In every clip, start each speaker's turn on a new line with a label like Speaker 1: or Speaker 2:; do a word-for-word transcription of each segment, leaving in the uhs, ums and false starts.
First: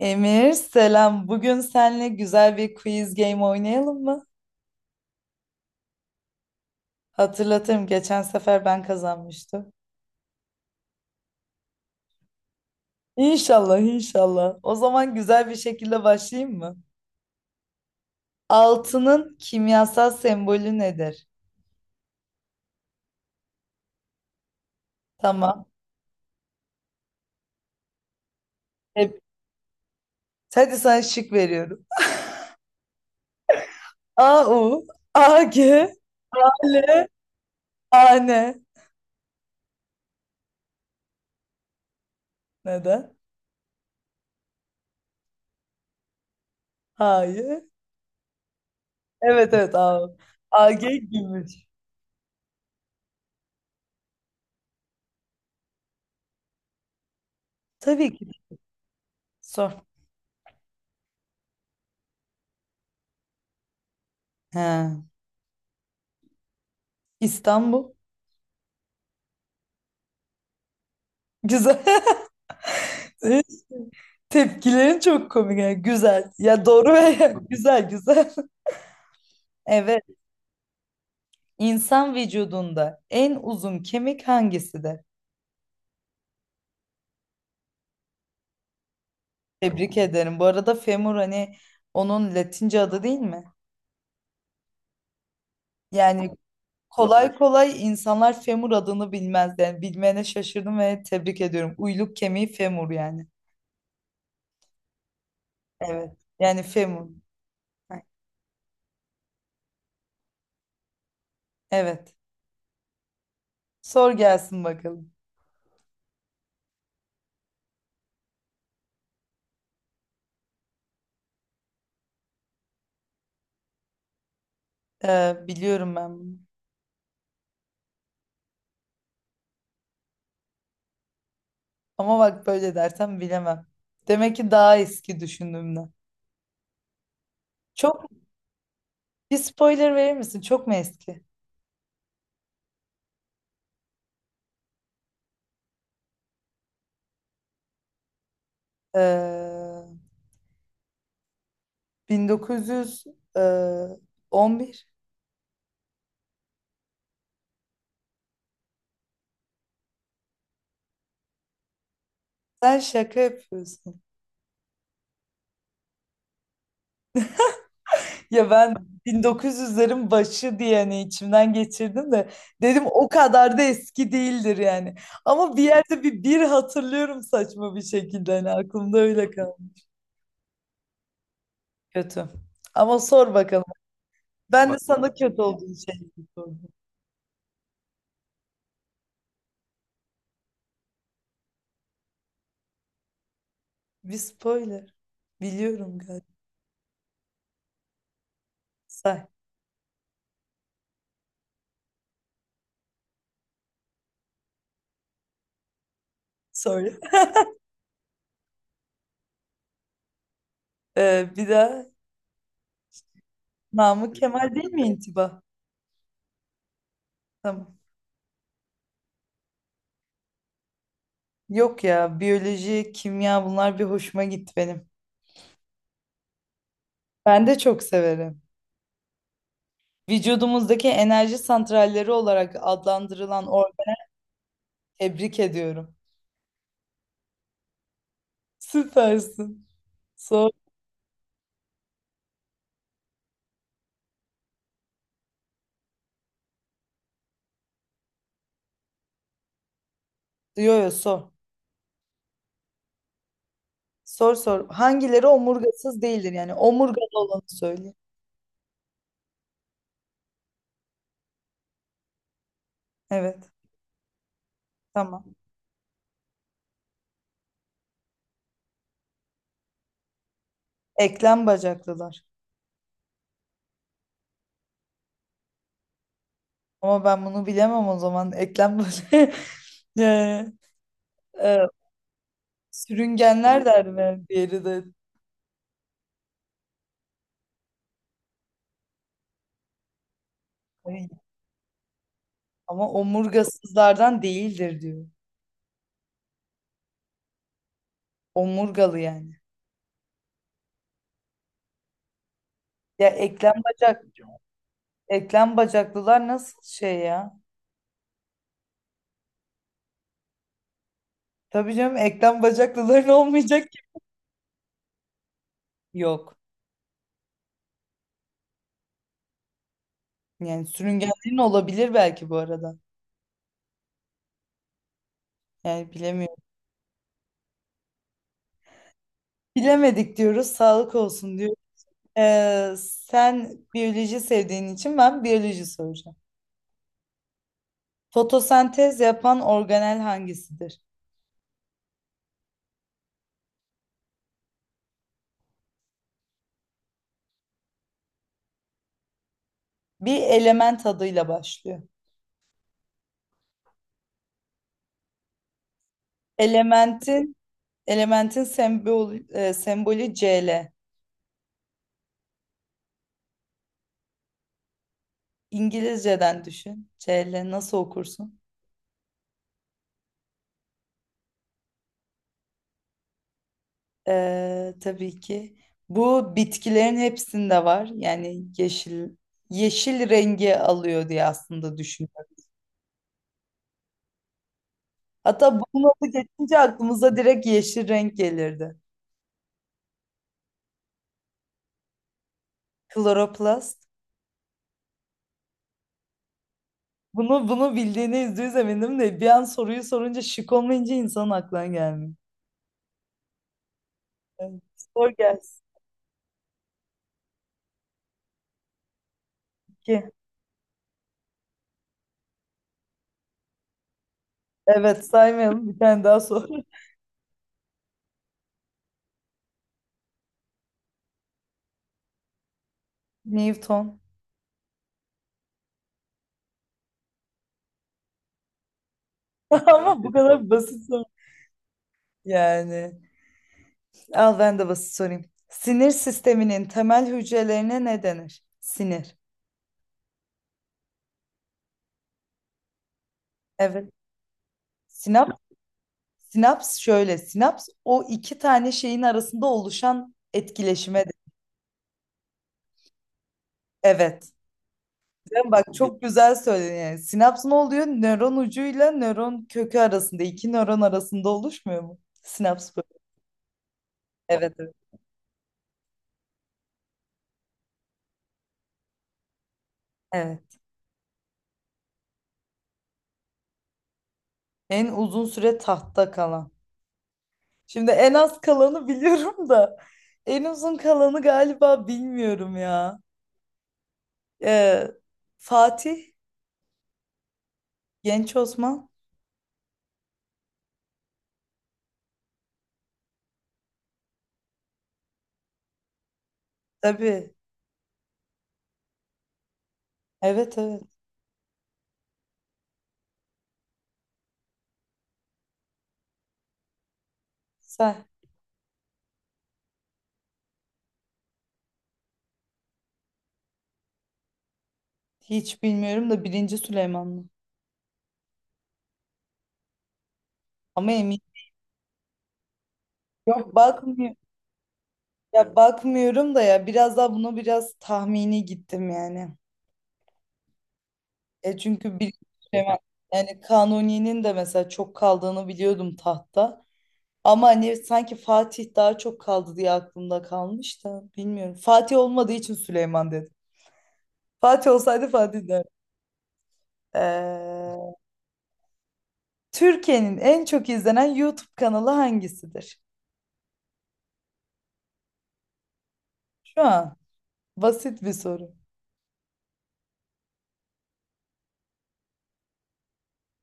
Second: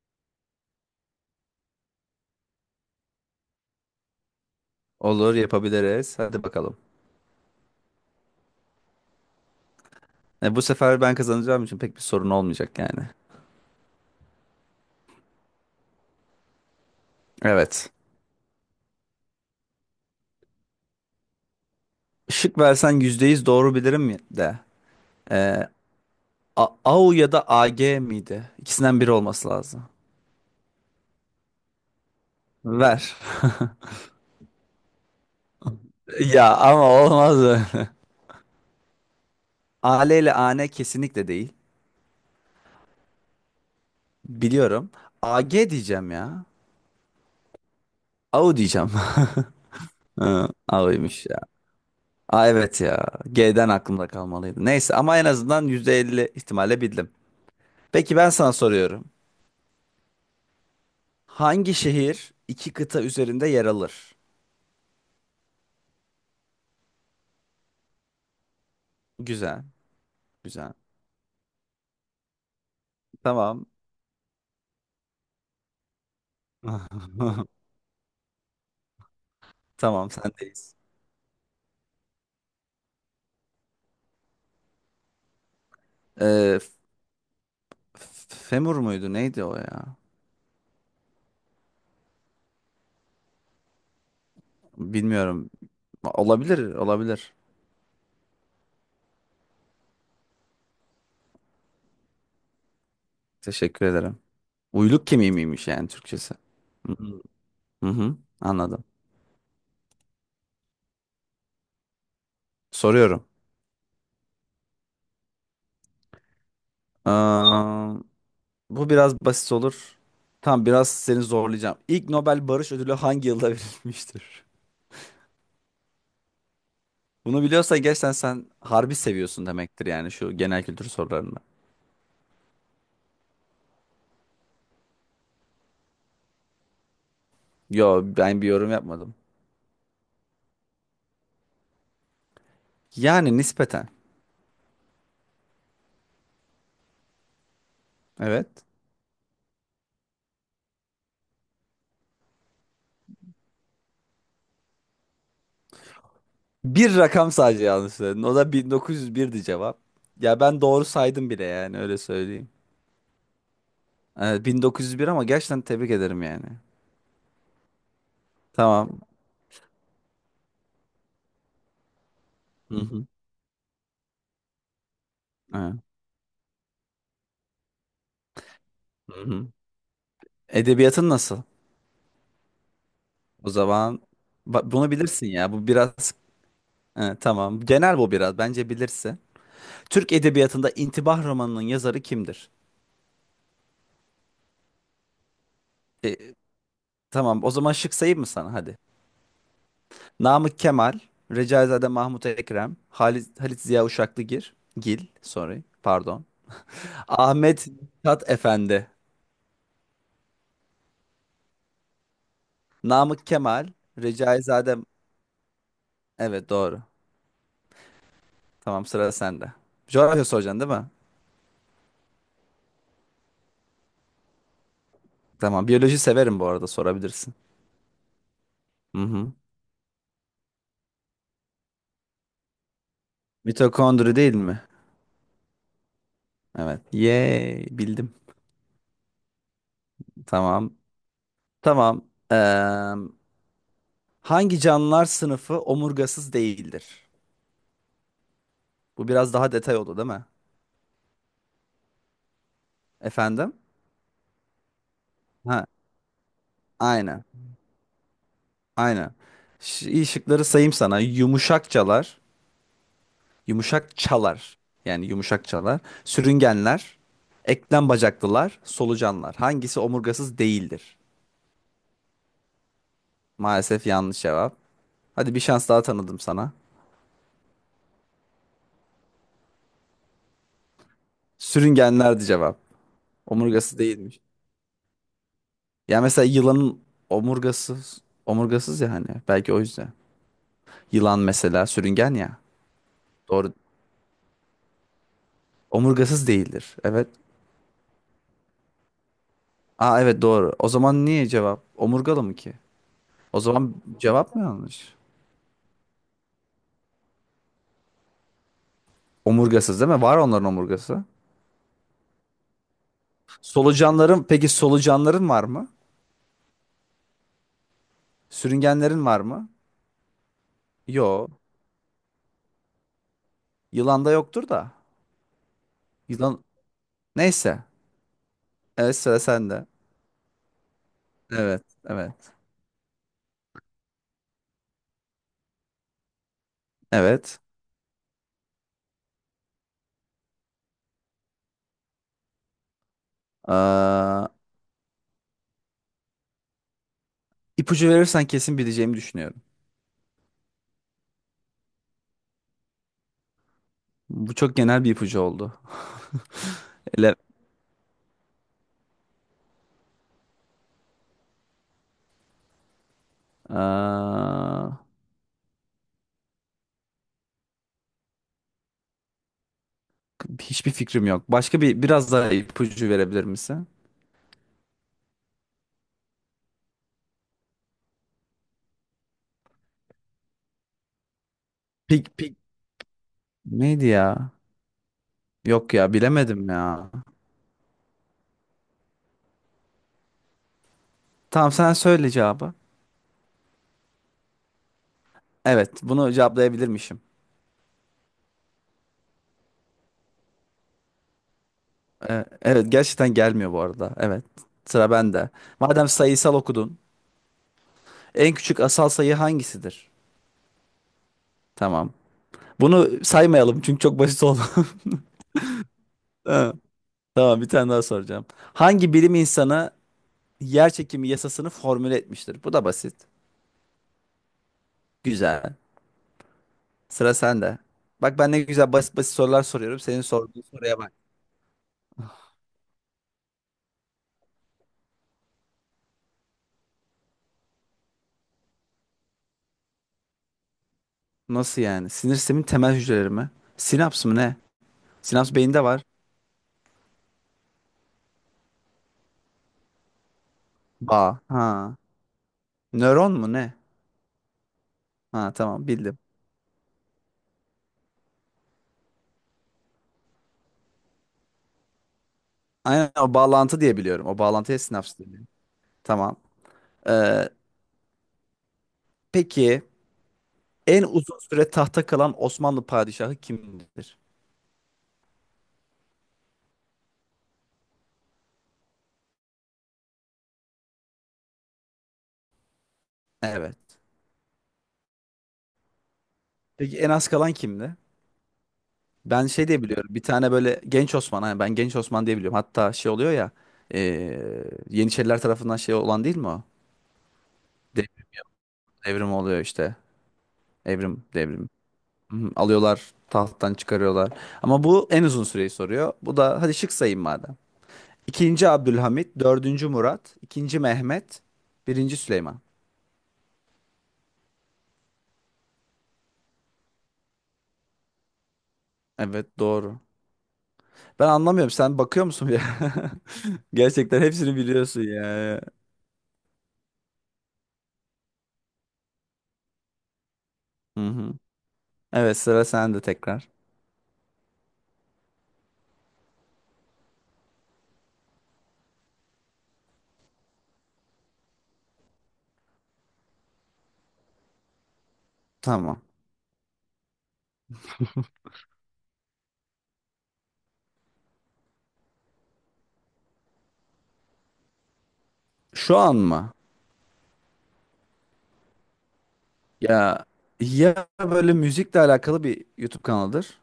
Speaker 1: Emir, selam. Bugün seninle güzel bir quiz game oynayalım mı?
Speaker 2: Olur yapabiliriz. Hadi bakalım.
Speaker 1: Hatırlatırım, geçen sefer ben kazanmıştım.
Speaker 2: E, bu sefer ben kazanacağım için pek bir sorun olmayacak yani.
Speaker 1: İnşallah, inşallah. O zaman güzel bir şekilde başlayayım mı?
Speaker 2: Evet.
Speaker 1: Altının kimyasal sembolü nedir?
Speaker 2: Şık versen yüzde yüz doğru bilirim mi de.
Speaker 1: Tamam.
Speaker 2: E, A- AU ya da A G miydi? İkisinden biri
Speaker 1: Hep.
Speaker 2: olması lazım.
Speaker 1: Hadi sana şık veriyorum.
Speaker 2: Ver.
Speaker 1: A U, A G,
Speaker 2: Ya ama
Speaker 1: L,
Speaker 2: olmaz öyle.
Speaker 1: AN.
Speaker 2: A L ile A N kesinlikle değil.
Speaker 1: Neden?
Speaker 2: Biliyorum. A G diyeceğim ya.
Speaker 1: Hayır.
Speaker 2: A U diyeceğim.
Speaker 1: Evet, evet, A U.
Speaker 2: Hı,
Speaker 1: A G
Speaker 2: A U'ymuş ya.
Speaker 1: gümüş.
Speaker 2: Aa, evet ya. G'den aklımda kalmalıydı. Neyse ama en azından yüzde elli ihtimalle bildim.
Speaker 1: Tabii
Speaker 2: Peki
Speaker 1: ki.
Speaker 2: ben sana soruyorum.
Speaker 1: Sor.
Speaker 2: Hangi şehir iki kıta üzerinde yer alır?
Speaker 1: He. İstanbul.
Speaker 2: Güzel, güzel.
Speaker 1: Güzel. Evet.
Speaker 2: Tamam.
Speaker 1: Tepkilerin çok komik, yani güzel. Ya, doğru ve güzel güzel. Evet.
Speaker 2: Tamam, sendeyiz.
Speaker 1: İnsan vücudunda en uzun kemik hangisidir?
Speaker 2: Ee, F- Femur muydu? Neydi o ya?
Speaker 1: Tebrik ederim. Bu arada femur, hani onun Latince adı değil mi?
Speaker 2: Bilmiyorum.
Speaker 1: Yani
Speaker 2: Olabilir, olabilir.
Speaker 1: kolay kolay insanlar femur adını bilmez. Yani bilmeyene şaşırdım ve tebrik ediyorum. Uyluk kemiği femur yani.
Speaker 2: Teşekkür ederim. Uyluk kemiği miymiş yani
Speaker 1: Evet.
Speaker 2: Türkçesi?
Speaker 1: Yani
Speaker 2: Hı
Speaker 1: femur.
Speaker 2: hı, hı hı, anladım.
Speaker 1: Evet.
Speaker 2: Soruyorum.
Speaker 1: Sor gelsin bakalım.
Speaker 2: Aa, bu biraz basit olur. Tamam, biraz seni zorlayacağım. İlk Nobel Barış Ödülü hangi yılda verilmiştir?
Speaker 1: Ee, biliyorum ben bunu.
Speaker 2: Bunu biliyorsan gerçekten sen harbi seviyorsun demektir yani şu genel kültür sorularını.
Speaker 1: Ama bak, böyle dersem bilemem. Demek ki daha eski düşündüğümden.
Speaker 2: Yo
Speaker 1: Çok...
Speaker 2: ben bir yorum yapmadım.
Speaker 1: Bir spoiler verir misin? Çok mu eski?
Speaker 2: Yani nispeten. Evet.
Speaker 1: Ee, bin dokuz yüz on bir.
Speaker 2: Bir rakam sadece yanlış söyledin. O da bin dokuz yüz birdi cevap. Ya ben doğru saydım bile yani öyle söyleyeyim.
Speaker 1: Sen şaka yapıyorsun.
Speaker 2: Evet, bin dokuz yüz bir ama gerçekten tebrik ederim yani.
Speaker 1: Ya ben
Speaker 2: Tamam.
Speaker 1: bin dokuz yüzlerin başı diye, hani, içimden geçirdim de
Speaker 2: Hı
Speaker 1: dedim
Speaker 2: hı.
Speaker 1: o kadar da eski değildir yani. Ama bir
Speaker 2: Evet.
Speaker 1: yerde bir bir hatırlıyorum, saçma bir şekilde hani aklımda
Speaker 2: Hı
Speaker 1: öyle
Speaker 2: hı.
Speaker 1: kaldı.
Speaker 2: Edebiyatın nasıl?
Speaker 1: Kötü. Ama sor
Speaker 2: O
Speaker 1: bakalım.
Speaker 2: zaman
Speaker 1: Ben
Speaker 2: ba-
Speaker 1: de... Bak,
Speaker 2: bunu
Speaker 1: sana
Speaker 2: bilirsin
Speaker 1: kötü
Speaker 2: ya. Bu
Speaker 1: olduğun şeyi
Speaker 2: biraz.
Speaker 1: sor.
Speaker 2: Evet, tamam. Genel bu biraz. Bence bilirsin. Türk edebiyatında İntibah romanının yazarı kimdir?
Speaker 1: Bir spoiler. Biliyorum galiba.
Speaker 2: E, Tamam o zaman şık sayayım mı sana hadi.
Speaker 1: Say.
Speaker 2: Namık Kemal, Recaizade Mahmut Ekrem, Halit, Halit Ziya Uşaklıgil, Gil, sorry, pardon.
Speaker 1: Sorry.
Speaker 2: Ahmet Mithat Efendi,
Speaker 1: Ee, bir daha...
Speaker 2: Namık Kemal,
Speaker 1: Namık Kemal değil
Speaker 2: Recaizade...
Speaker 1: mi intiba?
Speaker 2: Evet doğru.
Speaker 1: Tamam.
Speaker 2: Tamam sıra sende. Coğrafya soracaksın değil mi?
Speaker 1: Yok ya, biyoloji, kimya, bunlar bir hoşuma gitti benim.
Speaker 2: Tamam biyoloji severim bu arada sorabilirsin.
Speaker 1: Ben de çok severim.
Speaker 2: Hı hı.
Speaker 1: Vücudumuzdaki enerji santralleri olarak adlandırılan organ...
Speaker 2: Mitokondri değil mi?
Speaker 1: Tebrik ediyorum.
Speaker 2: Evet. Yay bildim.
Speaker 1: Süpersin. Sor.
Speaker 2: Tamam. Tamam. Eee, hangi canlılar sınıfı omurgasız değildir? Bu biraz daha detay oldu değil mi?
Speaker 1: Yo yo, sor.
Speaker 2: Efendim?
Speaker 1: Sor sor. Hangileri
Speaker 2: Ha,
Speaker 1: omurgasız değildir, yani omurgalı
Speaker 2: aynen.
Speaker 1: olanı söyle.
Speaker 2: Aynen. Ş- iyi şıkları sayayım sana. Yumuşakçalar,
Speaker 1: Evet.
Speaker 2: yumuşak çalar. Yani
Speaker 1: Tamam.
Speaker 2: yumuşak çalar. Sürüngenler, eklem bacaklılar, solucanlar. Hangisi omurgasız değildir?
Speaker 1: Eklem bacaklılar.
Speaker 2: Maalesef yanlış cevap. Hadi bir şans daha tanıdım sana.
Speaker 1: Ama ben bunu bilemem o zaman. Eklem böyle. Ee, e,
Speaker 2: Sürüngenlerdi cevap.
Speaker 1: sürüngenler
Speaker 2: Omurgası
Speaker 1: der
Speaker 2: değilmiş.
Speaker 1: mi? Diğeri de.
Speaker 2: Ya mesela yılanın omurgasız, omurgasız ya hani. Belki o yüzden.
Speaker 1: Ay.
Speaker 2: Yılan mesela sürüngen ya.
Speaker 1: Ama
Speaker 2: Doğru.
Speaker 1: omurgasızlardan değildir diyor.
Speaker 2: Omurgasız değildir. Evet.
Speaker 1: Omurgalı yani.
Speaker 2: Aa, evet doğru. O zaman niye cevap? Omurgalı mı ki?
Speaker 1: Ya,
Speaker 2: O
Speaker 1: eklem
Speaker 2: zaman
Speaker 1: bacak,
Speaker 2: cevap mı yanlış?
Speaker 1: eklem bacaklılar nasıl şey ya?
Speaker 2: Omurgasız değil mi? Var onların omurgası.
Speaker 1: Tabii canım, eklem bacaklıların olmayacak ki.
Speaker 2: Solucanların peki solucanların var mı?
Speaker 1: Yok.
Speaker 2: Sürüngenlerin var mı?
Speaker 1: Yani
Speaker 2: Yo.
Speaker 1: sürüngenlerin olabilir belki bu arada.
Speaker 2: Yılanda yoktur da.
Speaker 1: Yani bilemiyorum.
Speaker 2: Yılan neyse. Evet sıra sende.
Speaker 1: Bilemedik diyoruz. Sağlık olsun diyor.
Speaker 2: Evet. Evet.
Speaker 1: Ee, sen biyoloji sevdiğin için ben biyoloji soracağım.
Speaker 2: Evet.
Speaker 1: Fotosentez yapan organel hangisidir?
Speaker 2: Aa, ipucu verirsen kesin bileceğimi düşünüyorum.
Speaker 1: Bir element adıyla başlıyor.
Speaker 2: Bu çok genel bir ipucu oldu. Ele...
Speaker 1: Elementin elementin sembol e, sembolü Cl.
Speaker 2: Aa,
Speaker 1: İngilizceden düşün. C Cl nasıl okursun?
Speaker 2: hiçbir fikrim yok. Başka bir biraz daha ipucu verebilir misin?
Speaker 1: Ee, tabii ki. Bu bitkilerin hepsinde var. Yani yeşil yeşil rengi alıyor diye aslında
Speaker 2: Pik pik
Speaker 1: düşünüyorum.
Speaker 2: neydi ya?
Speaker 1: Hatta
Speaker 2: Yok
Speaker 1: bunun
Speaker 2: ya
Speaker 1: adı
Speaker 2: bilemedim
Speaker 1: geçince
Speaker 2: ya.
Speaker 1: aklımıza direkt yeşil renk gelirdi.
Speaker 2: Tamam sen söyle cevabı.
Speaker 1: Kloroplast.
Speaker 2: Evet bunu cevaplayabilirmişim.
Speaker 1: Bunu bunu bildiğine yüzde yüz eminim de bir an soruyu sorunca şık olmayınca insanın aklına gelmiyor.
Speaker 2: Ee, evet gerçekten gelmiyor bu arada. Evet
Speaker 1: Evet,
Speaker 2: sıra
Speaker 1: sor
Speaker 2: bende.
Speaker 1: gelsin.
Speaker 2: Madem sayısal okudun. En küçük asal sayı hangisidir?
Speaker 1: İki.
Speaker 2: Tamam. Bunu saymayalım çünkü çok basit oldu.
Speaker 1: Evet, saymayalım, bir tane daha sor.
Speaker 2: Ha, tamam bir tane daha soracağım. Hangi bilim insanı yer çekimi yasasını formüle etmiştir? Bu da basit.
Speaker 1: Newton.
Speaker 2: Güzel. Sıra sende. Bak ben ne güzel basit basit sorular soruyorum. Senin
Speaker 1: Ama bu
Speaker 2: sorduğun
Speaker 1: kadar
Speaker 2: soruya
Speaker 1: basit
Speaker 2: bak.
Speaker 1: soru. Yani al, ben de basit sorayım. Sinir sisteminin temel hücrelerine ne denir? Sinir.
Speaker 2: Nasıl yani? Sinir sistemin temel hücreleri mi?
Speaker 1: Evet.
Speaker 2: Sinaps mı ne?
Speaker 1: Sinaps,
Speaker 2: Sinapsın beyinde var.
Speaker 1: sinaps şöyle. Sinaps o iki tane şeyin arasında oluşan etkileşime. de-
Speaker 2: Bağ. Ha. Nöron mu ne?
Speaker 1: Evet.
Speaker 2: Ha,
Speaker 1: Değil mi? Bak,
Speaker 2: tamam bildim.
Speaker 1: çok güzel söyledin yani. Sinaps ne oluyor? Nöron ucuyla nöron kökü arasında, iki nöron arasında oluşmuyor mu? Sinaps
Speaker 2: Aynen
Speaker 1: böyle.
Speaker 2: o bağlantı diye biliyorum. O
Speaker 1: Evet,
Speaker 2: bağlantıya
Speaker 1: evet.
Speaker 2: sinaps deniyor. Tamam. Ee, peki
Speaker 1: Evet.
Speaker 2: en uzun süre tahta kalan Osmanlı padişahı kimdir?
Speaker 1: En uzun süre tahtta kalan... Şimdi en az kalanı biliyorum da en uzun kalanı galiba bilmiyorum ya.
Speaker 2: Evet.
Speaker 1: Ee, Fatih,
Speaker 2: Peki en az kalan kimdi?
Speaker 1: Genç Osman.
Speaker 2: Ben şey diye biliyorum. Bir tane böyle Genç Osman. Hani ben Genç Osman diye biliyorum. Hatta şey oluyor ya. ee, Yeniçeriler tarafından şey olan değil mi o?
Speaker 1: Tabii.
Speaker 2: Dev- Devrim oluyor işte.
Speaker 1: Evet, evet.
Speaker 2: Evrim, devrim. Hı, alıyorlar, tahttan çıkarıyorlar. Ama bu en uzun süreyi soruyor. Bu da hadi şık sayayım madem.
Speaker 1: Sen.
Speaker 2: İkinci Abdülhamit, dördüncü Murat, ikinci Mehmet, birinci Süleyman.
Speaker 1: Hiç bilmiyorum da birinci Süleymanlı.
Speaker 2: Evet doğru.
Speaker 1: Ama
Speaker 2: Ben
Speaker 1: emin.
Speaker 2: anlamıyorum. Sen bakıyor musun ya?
Speaker 1: Yok,
Speaker 2: Gerçekten
Speaker 1: bakmıyorum.
Speaker 2: hepsini biliyorsun ya.
Speaker 1: Ya bakmıyorum da, ya biraz daha buna biraz tahmini gittim yani.
Speaker 2: Hı hı.
Speaker 1: E çünkü bir
Speaker 2: Evet sıra
Speaker 1: şey var.
Speaker 2: sende tekrar.
Speaker 1: Yani Kanuni'nin de mesela çok kaldığını biliyordum tahtta. Ama hani sanki Fatih daha çok kaldı diye aklımda kalmış da bilmiyorum. Fatih olmadığı için Süleyman dedim. Fatih olsaydı Fatih derdim.
Speaker 2: Tamam.
Speaker 1: Ee, Türkiye'nin en çok izlenen YouTube kanalı hangisidir?
Speaker 2: Şu an mı?
Speaker 1: Şu an... Basit bir soru.
Speaker 2: Ya ya böyle müzikle alakalı bir YouTube kanalıdır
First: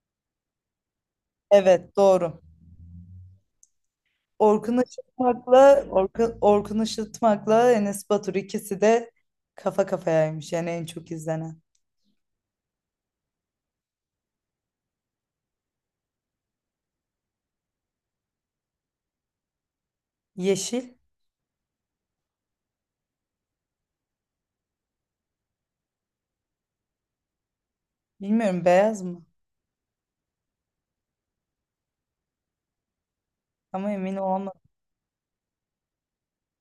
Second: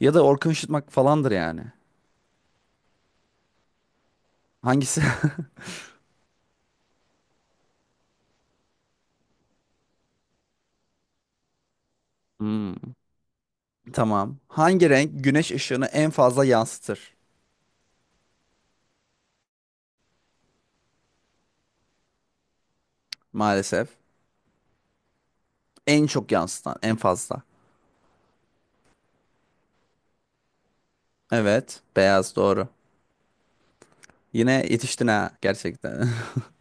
Speaker 2: ya da Orkun Işıtmak falandır yani.
Speaker 1: Evet, doğru. Orkun
Speaker 2: Hangisi?
Speaker 1: Işıtmak'la Orkun, Orkun Işıtmak'la Enes Batur, ikisi de kafa kafayaymış yani en çok izlenen.
Speaker 2: Hmm. Tamam. Hangi renk güneş ışığını en fazla yansıtır?
Speaker 1: Yeşil...
Speaker 2: Maalesef. En çok yansıtan, en fazla.
Speaker 1: Bilmiyorum, beyaz mı,
Speaker 2: Evet, beyaz doğru.
Speaker 1: ama emin olamadım.
Speaker 2: Yine yetiştin ha gerçekten.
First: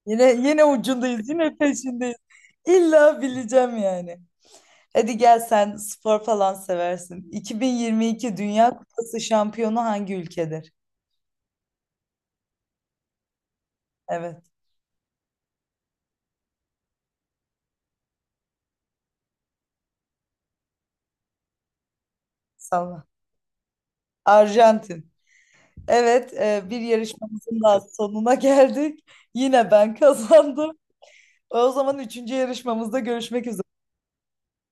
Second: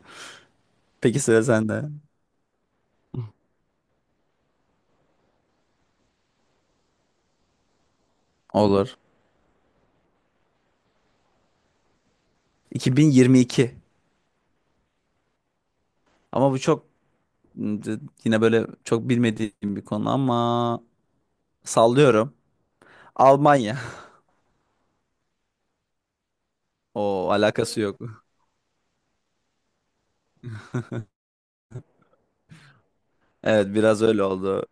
Speaker 1: Yine yine
Speaker 2: Peki
Speaker 1: ucundayız,
Speaker 2: sıra
Speaker 1: yine
Speaker 2: sende.
Speaker 1: peşindeyiz. İlla bileceğim yani. Hadi gel, sen spor falan seversin. iki bin yirmi iki Dünya
Speaker 2: Olur.
Speaker 1: Kupası şampiyonu hangi ülkedir?
Speaker 2: iki bin yirmi iki.
Speaker 1: Evet,
Speaker 2: Ama bu çok yine böyle çok bilmediğim bir konu ama sallıyorum.
Speaker 1: salla.
Speaker 2: Almanya.
Speaker 1: Arjantin. Evet, e, bir
Speaker 2: O
Speaker 1: yarışmamızın
Speaker 2: alakası
Speaker 1: daha
Speaker 2: yok.
Speaker 1: sonuna geldik. Yine ben kazandım. O zaman üçüncü yarışmamızda görüşmek üzere.
Speaker 2: Evet, biraz öyle oldu.